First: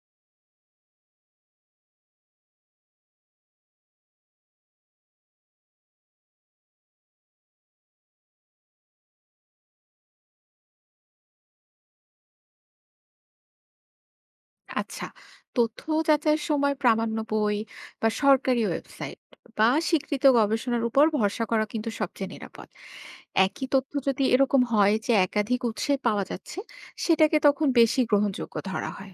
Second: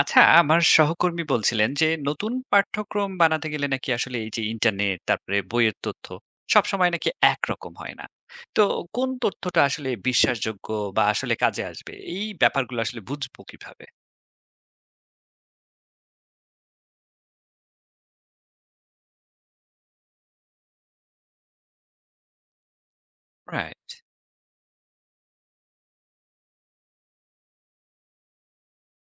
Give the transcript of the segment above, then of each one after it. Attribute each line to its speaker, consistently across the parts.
Speaker 1: আচ্ছা, আমার সহকর্মী বলছিলেন যে নতুন পাঠ্যক্রম বানাতে গেলে নাকি আসলে এই যে ইন্টারনেট তারপরে বইয়ের তথ্য সবসময় নাকি একরকম হয় না। তো কোন তথ্যটা আসলে বিশ্বাসযোগ্য বা আসলে কাজে আসবে এই ব্যাপারগুলো আসলে বুঝবো কিভাবে?
Speaker 2: আচ্ছা, তথ্য যাচাইয়ের সময় প্রামাণ্য বই বা সরকারি ওয়েবসাইট বা স্বীকৃত গবেষণার উপর ভরসা করা কিন্তু সবচেয়ে নিরাপদ। একই
Speaker 1: রাইট।
Speaker 2: তথ্য যদি এরকম হয় যে একাধিক উৎসে পাওয়া যাচ্ছে, সেটাকে তখন বেশি গ্রহণযোগ্য ধরা হয়।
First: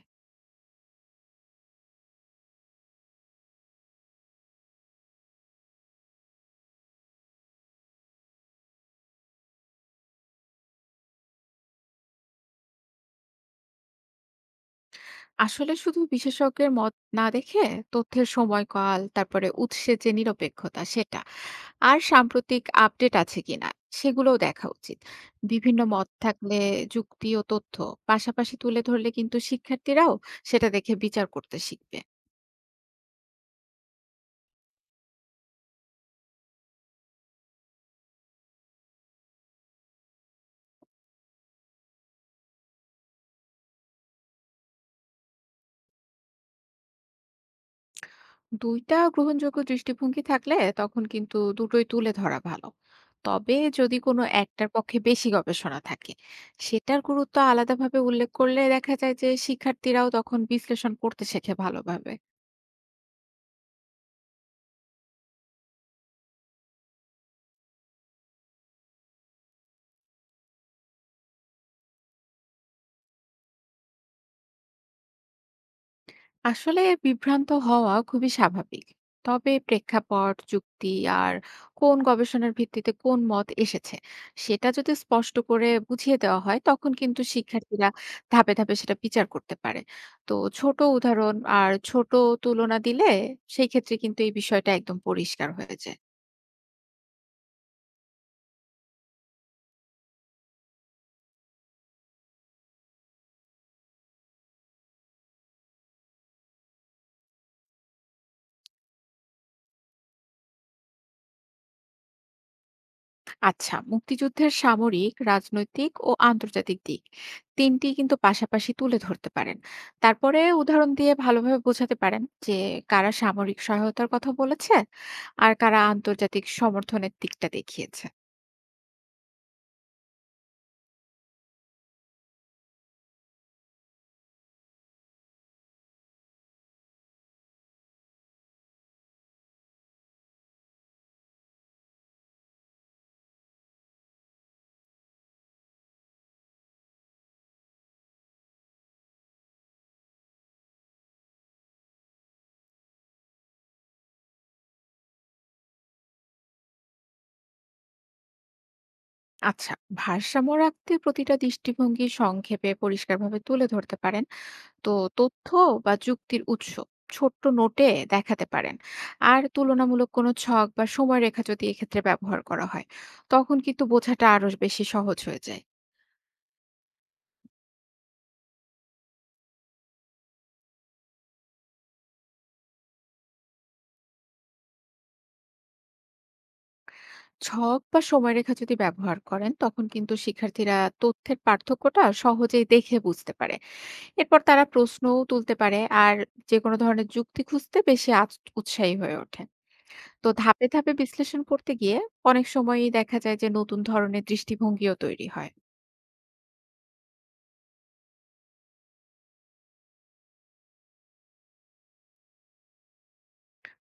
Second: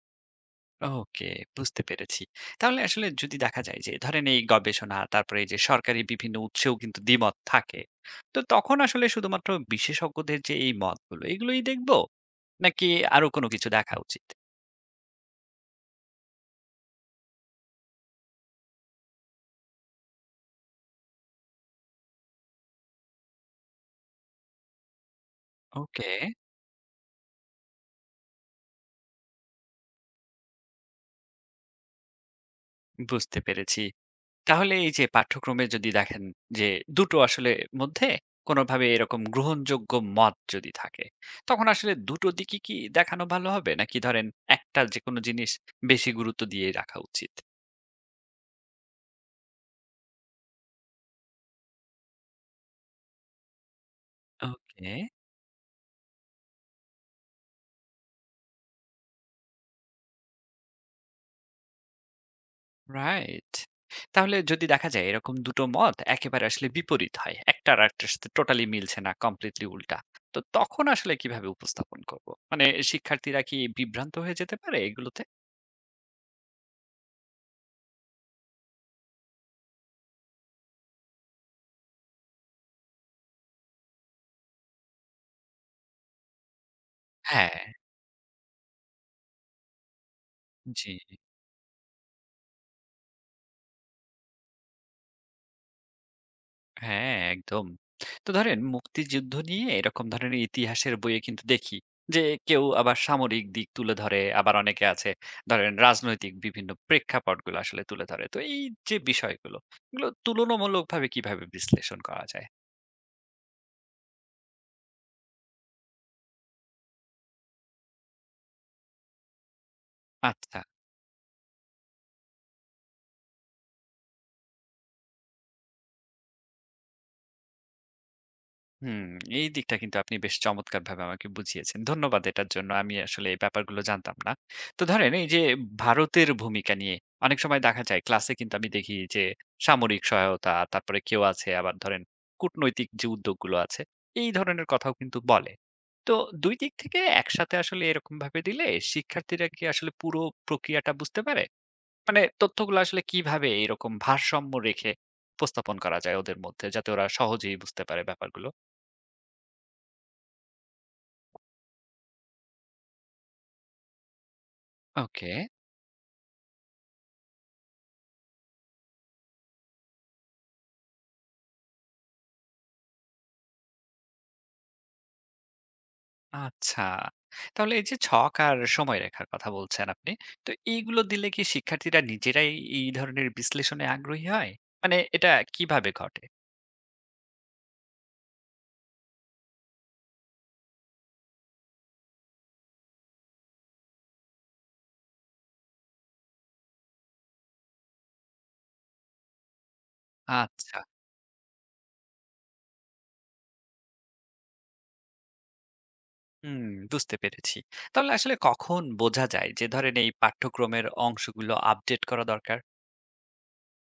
Speaker 1: ওকে, বুঝতে পেরেছি। তাহলে আসলে যদি দেখা যায় যে ধরেন এই গবেষণা তারপরে এই যে সরকারি বিভিন্ন উৎসেও কিন্তু দ্বিমত থাকে। তো তখন আসলে শুধুমাত্র বিশেষজ্ঞদের যে এই মতগুলো এগুলোই দেখবো? নাকি আরো কোনো কিছু দেখা উচিত?
Speaker 2: আসলে শুধু বিশেষজ্ঞের মত না দেখে তথ্যের সময়কাল, তারপরে উৎসের যে নিরপেক্ষতা সেটা, আর সাম্প্রতিক আপডেট আছে কিনা সেগুলোও দেখা উচিত। বিভিন্ন মত
Speaker 1: ওকে।
Speaker 2: থাকলে যুক্তি ও তথ্য পাশাপাশি তুলে ধরলে কিন্তু শিক্ষার্থীরাও সেটা দেখে বিচার করতে শিখবে।
Speaker 1: বুঝতে পেরেছি। তাহলে এই যে পাঠ্যক্রমে যদি দেখেন যে দুটো আসলে মধ্যে কোনোভাবে এরকম গ্রহণযোগ্য মত যদি থাকে, তখন আসলে দুটো দিকই কি দেখানো ভালো হবে? নাকি ধরেন একটা যেকোনো জিনিস বেশি গুরুত্ব দিয়ে রাখা উচিত?
Speaker 2: ২টা টা গ্রহণযোগ্য দৃষ্টিভঙ্গি থাকলে তখন কিন্তু দুটোই তুলে ধরা ভালো। তবে যদি কোনো একটার
Speaker 1: ওকে,
Speaker 2: পক্ষে বেশি গবেষণা থাকে, সেটার গুরুত্ব আলাদাভাবে উল্লেখ করলে দেখা যায় যে শিক্ষার্থীরাও তখন বিশ্লেষণ করতে শেখে ভালোভাবে।
Speaker 1: রাইট। তাহলে যদি দেখা যায় এরকম দুটো মত একেবারে আসলে বিপরীত হয়। একটা আরেকটার সাথে টোটালি মিলছে না, কমপ্লিটলি উল্টা। তো তখন আসলে কিভাবে উপস্থাপন করব? মানে শিক্ষার্থীরা কি বিভ্রান্ত হয়ে যেতে পারে এগুলোতে?
Speaker 2: আসলে বিভ্রান্ত হওয়া খুবই স্বাভাবিক। তবে প্রেক্ষাপট, যুক্তি আর কোন গবেষণার ভিত্তিতে কোন মত এসেছে সেটা যদি স্পষ্ট করে বুঝিয়ে দেওয়া হয়, তখন কিন্তু
Speaker 1: হ্যাঁ,
Speaker 2: শিক্ষার্থীরা ধাপে ধাপে সেটা বিচার করতে পারে। তো ছোট
Speaker 1: জি।
Speaker 2: উদাহরণ আর ছোট তুলনা দিলে সেই ক্ষেত্রে কিন্তু এই বিষয়টা একদম পরিষ্কার হয়েছে।
Speaker 1: হ্যাঁ, একদম। তো ধরেন মুক্তিযুদ্ধ নিয়ে এরকম ধরনের ইতিহাসের বইয়ে কিন্তু দেখি যে কেউ আবার সামরিক দিক তুলে ধরে, আবার অনেকে আছে ধরেন রাজনৈতিক বিভিন্ন প্রেক্ষাপটগুলো আসলে তুলে ধরে। তো এই যে বিষয়গুলো, এগুলো তুলনামূলকভাবে কিভাবে বিশ্লেষণ করা যায়?
Speaker 2: আচ্ছা, মুক্তিযুদ্ধের সামরিক, রাজনৈতিক ও আন্তর্জাতিক দিক তিনটি কিন্তু পাশাপাশি তুলে ধরতে পারেন, তারপরে
Speaker 1: আচ্ছা।
Speaker 2: উদাহরণ দিয়ে ভালোভাবে বোঝাতে পারেন যে কারা সামরিক সহায়তার কথা বলেছে আর কারা আন্তর্জাতিক সমর্থনের দিকটা দেখিয়েছে।
Speaker 1: হুম, এই দিকটা কিন্তু আপনি বেশ চমৎকারভাবে আমাকে বুঝিয়েছেন। ধন্যবাদ এটার জন্য। আমি আসলে এই ব্যাপারগুলো জানতাম না। তো ধরেন এই যে ভারতের ভূমিকা নিয়ে অনেক সময় দেখা যায় ক্লাসে কিন্তু আমি দেখি যে সামরিক সহায়তা, তারপরে কেউ আছে আবার ধরেন কূটনৈতিক যে উদ্যোগগুলো আছে, এই ধরনের কথাও কিন্তু বলে। তো ২ দিক থেকে একসাথে আসলে এরকমভাবে দিলে শিক্ষার্থীরা কি আসলে পুরো প্রক্রিয়াটা বুঝতে পারে? মানে তথ্যগুলো আসলে কিভাবে এইরকম ভারসাম্য রেখে উপস্থাপন করা যায় ওদের মধ্যে যাতে ওরা সহজেই বুঝতে পারে ব্যাপারগুলো?
Speaker 2: আচ্ছা, ভারসাম্য রাখতে প্রতিটা দৃষ্টিভঙ্গি সংক্ষেপে পরিষ্কারভাবে তুলে ধরতে পারেন। তো
Speaker 1: ওকে,
Speaker 2: তথ্য বা যুক্তির উৎস ছোট্ট নোটে দেখাতে পারেন। আর তুলনামূলক কোনো ছক বা সময়রেখা যদি এক্ষেত্রে ব্যবহার করা হয়, তখন কিন্তু বোঝাটা আরো বেশি সহজ হয়ে যায়।
Speaker 1: আচ্ছা। তাহলে এই যে ছক আর সময়রেখার কথা বলছেন আপনি। তো এইগুলো দিলে কি শিক্ষার্থীরা নিজেরাই এই ধরনের বিশ্লেষণে আগ্রহী হয়? মানে এটা কিভাবে ঘটে?
Speaker 2: ছক বা সময়রেখা যদি ব্যবহার করেন, তখন কিন্তু শিক্ষার্থীরা তথ্যের পার্থক্যটা সহজেই দেখে বুঝতে পারে। এরপর তারা প্রশ্নও তুলতে পারে আর যে কোনো ধরনের যুক্তি খুঁজতে বেশি উৎসাহী হয়ে ওঠে। তো ধাপে
Speaker 1: আচ্ছা,
Speaker 2: ধাপে বিশ্লেষণ করতে গিয়ে অনেক সময়ই দেখা যায় যে নতুন ধরনের দৃষ্টিভঙ্গিও তৈরি হয়।
Speaker 1: হুম, বুঝতে পেরেছি। তাহলে আসলে কখন বোঝা যায় যে ধরেন এই পাঠ্যক্রমের অংশগুলো আপডেট করা দরকার?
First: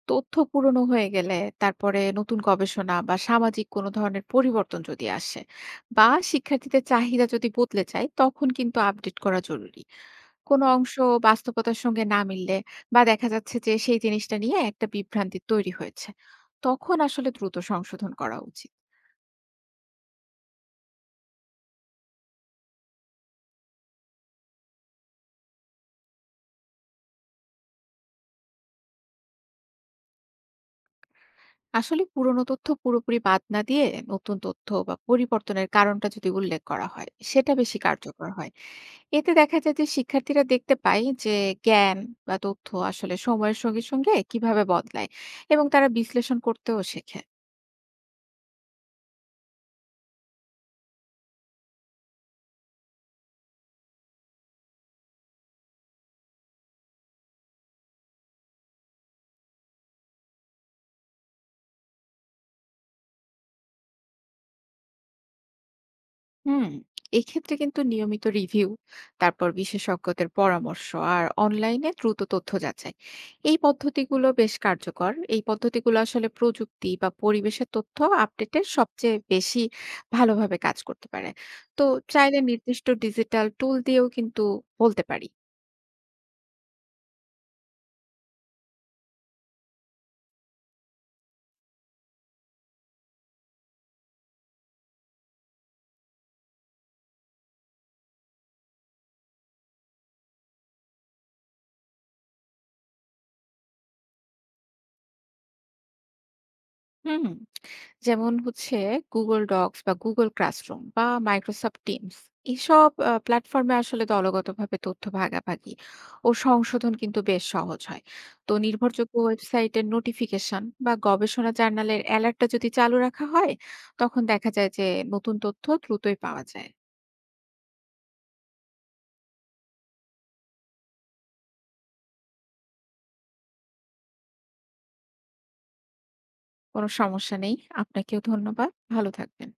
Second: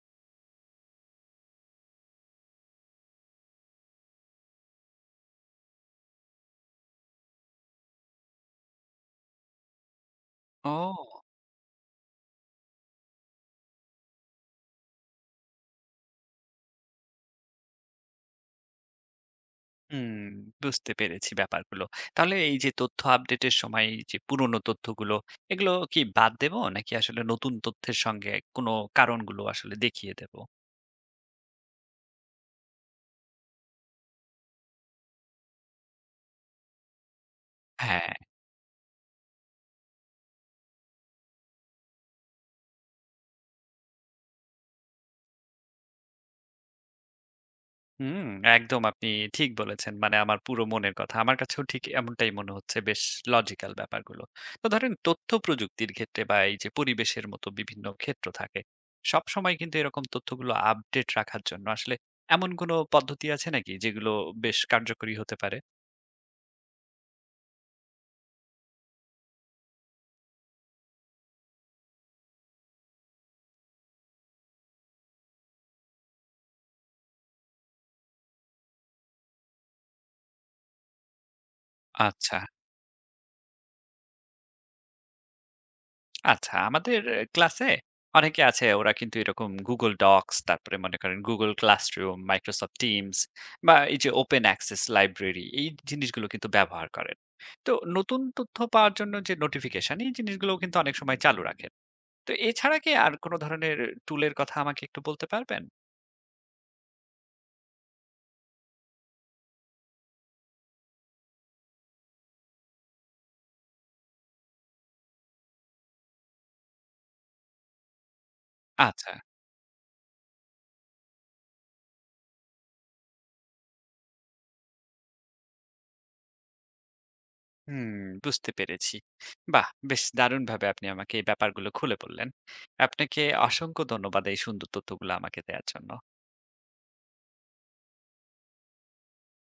Speaker 2: তথ্য পুরনো হয়ে গেলে, তারপরে নতুন গবেষণা বা সামাজিক কোনো ধরনের পরিবর্তন যদি আসে, বা শিক্ষার্থীদের চাহিদা যদি বদলে যায়, তখন কিন্তু আপডেট করা জরুরি। কোনো অংশ
Speaker 1: ও!
Speaker 2: বাস্তবতার সঙ্গে না মিললে, বা দেখা যাচ্ছে যে সেই জিনিসটা নিয়ে একটা বিভ্রান্তি তৈরি হয়েছে, তখন আসলে দ্রুত সংশোধন করা উচিত।
Speaker 1: হুম, বুঝতে পেরেছি ব্যাপারগুলো। তাহলে এই যে তথ্য আপডেটের সময় এই যে পুরনো তথ্যগুলো, এগুলো কি বাদ দেব নাকি আসলে নতুন তথ্যের সঙ্গে কোনো কারণগুলো আসলে দেখিয়ে দেব?
Speaker 2: আসলে পুরনো তথ্য পুরোপুরি বাদ না দিয়ে নতুন তথ্য বা পরিবর্তনের কারণটা যদি উল্লেখ করা হয়, সেটা বেশি
Speaker 1: হ্যাঁ,
Speaker 2: কার্যকর হয়। এতে দেখা যায় যে শিক্ষার্থীরা দেখতে পায় যে জ্ঞান বা তথ্য আসলে সময়ের সঙ্গে সঙ্গে কিভাবে বদলায়, এবং তারা বিশ্লেষণ করতেও শেখে।
Speaker 1: হুম, একদম আপনি ঠিক বলেছেন। মানে আমার পুরো মনের কথা। আমার কাছেও ঠিক এমনটাই মনে হচ্ছে বেশ লজিক্যাল ব্যাপারগুলো। তো ধরেন তথ্য প্রযুক্তির ক্ষেত্রে বা এই যে পরিবেশের মতো বিভিন্ন ক্ষেত্র থাকে। সবসময় কিন্তু এরকম তথ্যগুলো আপডেট রাখার জন্য আসলে এমন কোনো পদ্ধতি আছে নাকি যেগুলো বেশ কার্যকরী হতে পারে?
Speaker 2: হুম, এক্ষেত্রে কিন্তু নিয়মিত রিভিউ, তারপর বিশেষজ্ঞদের পরামর্শ, আর অনলাইনে দ্রুত তথ্য যাচাই, এই পদ্ধতিগুলো বেশ কার্যকর। এই পদ্ধতিগুলো আসলে প্রযুক্তি বা পরিবেশের তথ্য আপডেটের সবচেয়ে বেশি ভালোভাবে কাজ করতে পারে। তো
Speaker 1: আচ্ছা।
Speaker 2: চাইলে নির্দিষ্ট ডিজিটাল টুল দিয়েও কিন্তু বলতে পারি।
Speaker 1: আচ্ছা, আমাদের ক্লাসে অনেকে আছে ওরা কিন্তু এরকম Google Docs তারপরে মনে করেন Google Classroom, Microsoft Teams বা এই যে Open Access Library এই জিনিসগুলো কিন্তু ব্যবহার করেন। তো নতুন তথ্য পাওয়ার জন্য যে নোটিফিকেশন এই জিনিসগুলোও কিন্তু অনেক সময় চালু রাখেন। তো এছাড়া কি আর কোনো ধরনের টুলের কথা আমাকে একটু বলতে পারবেন?
Speaker 2: হুম, যেমন হচ্ছে Google Docs বা Google Classroom বা Microsoft Teams, এসব প্ল্যাটফর্মে আসলে দলগতভাবে তথ্য ভাগাভাগি ও সংশোধন কিন্তু বেশ সহজ হয়। তো
Speaker 1: আচ্ছা,
Speaker 2: নির্ভরযোগ্য ওয়েবসাইটের নোটিফিকেশন বা গবেষণা জার্নালের অ্যালার্টটা যদি চালু রাখা হয়, তখন দেখা যায় যে নতুন তথ্য দ্রুতই পাওয়া যায়।
Speaker 1: হুম, বুঝতে পেরেছি। বাহ! বেশ দারুণভাবে আপনি আমাকে এই ব্যাপারগুলো খুলে বললেন। আপনাকে অসংখ্য ধন্যবাদ এই সুন্দর তথ্যগুলো আমাকে দেয়ার জন্য।
Speaker 2: কোনো সমস্যা নেই, আপনাকেও ধন্যবাদ, ভালো থাকবেন।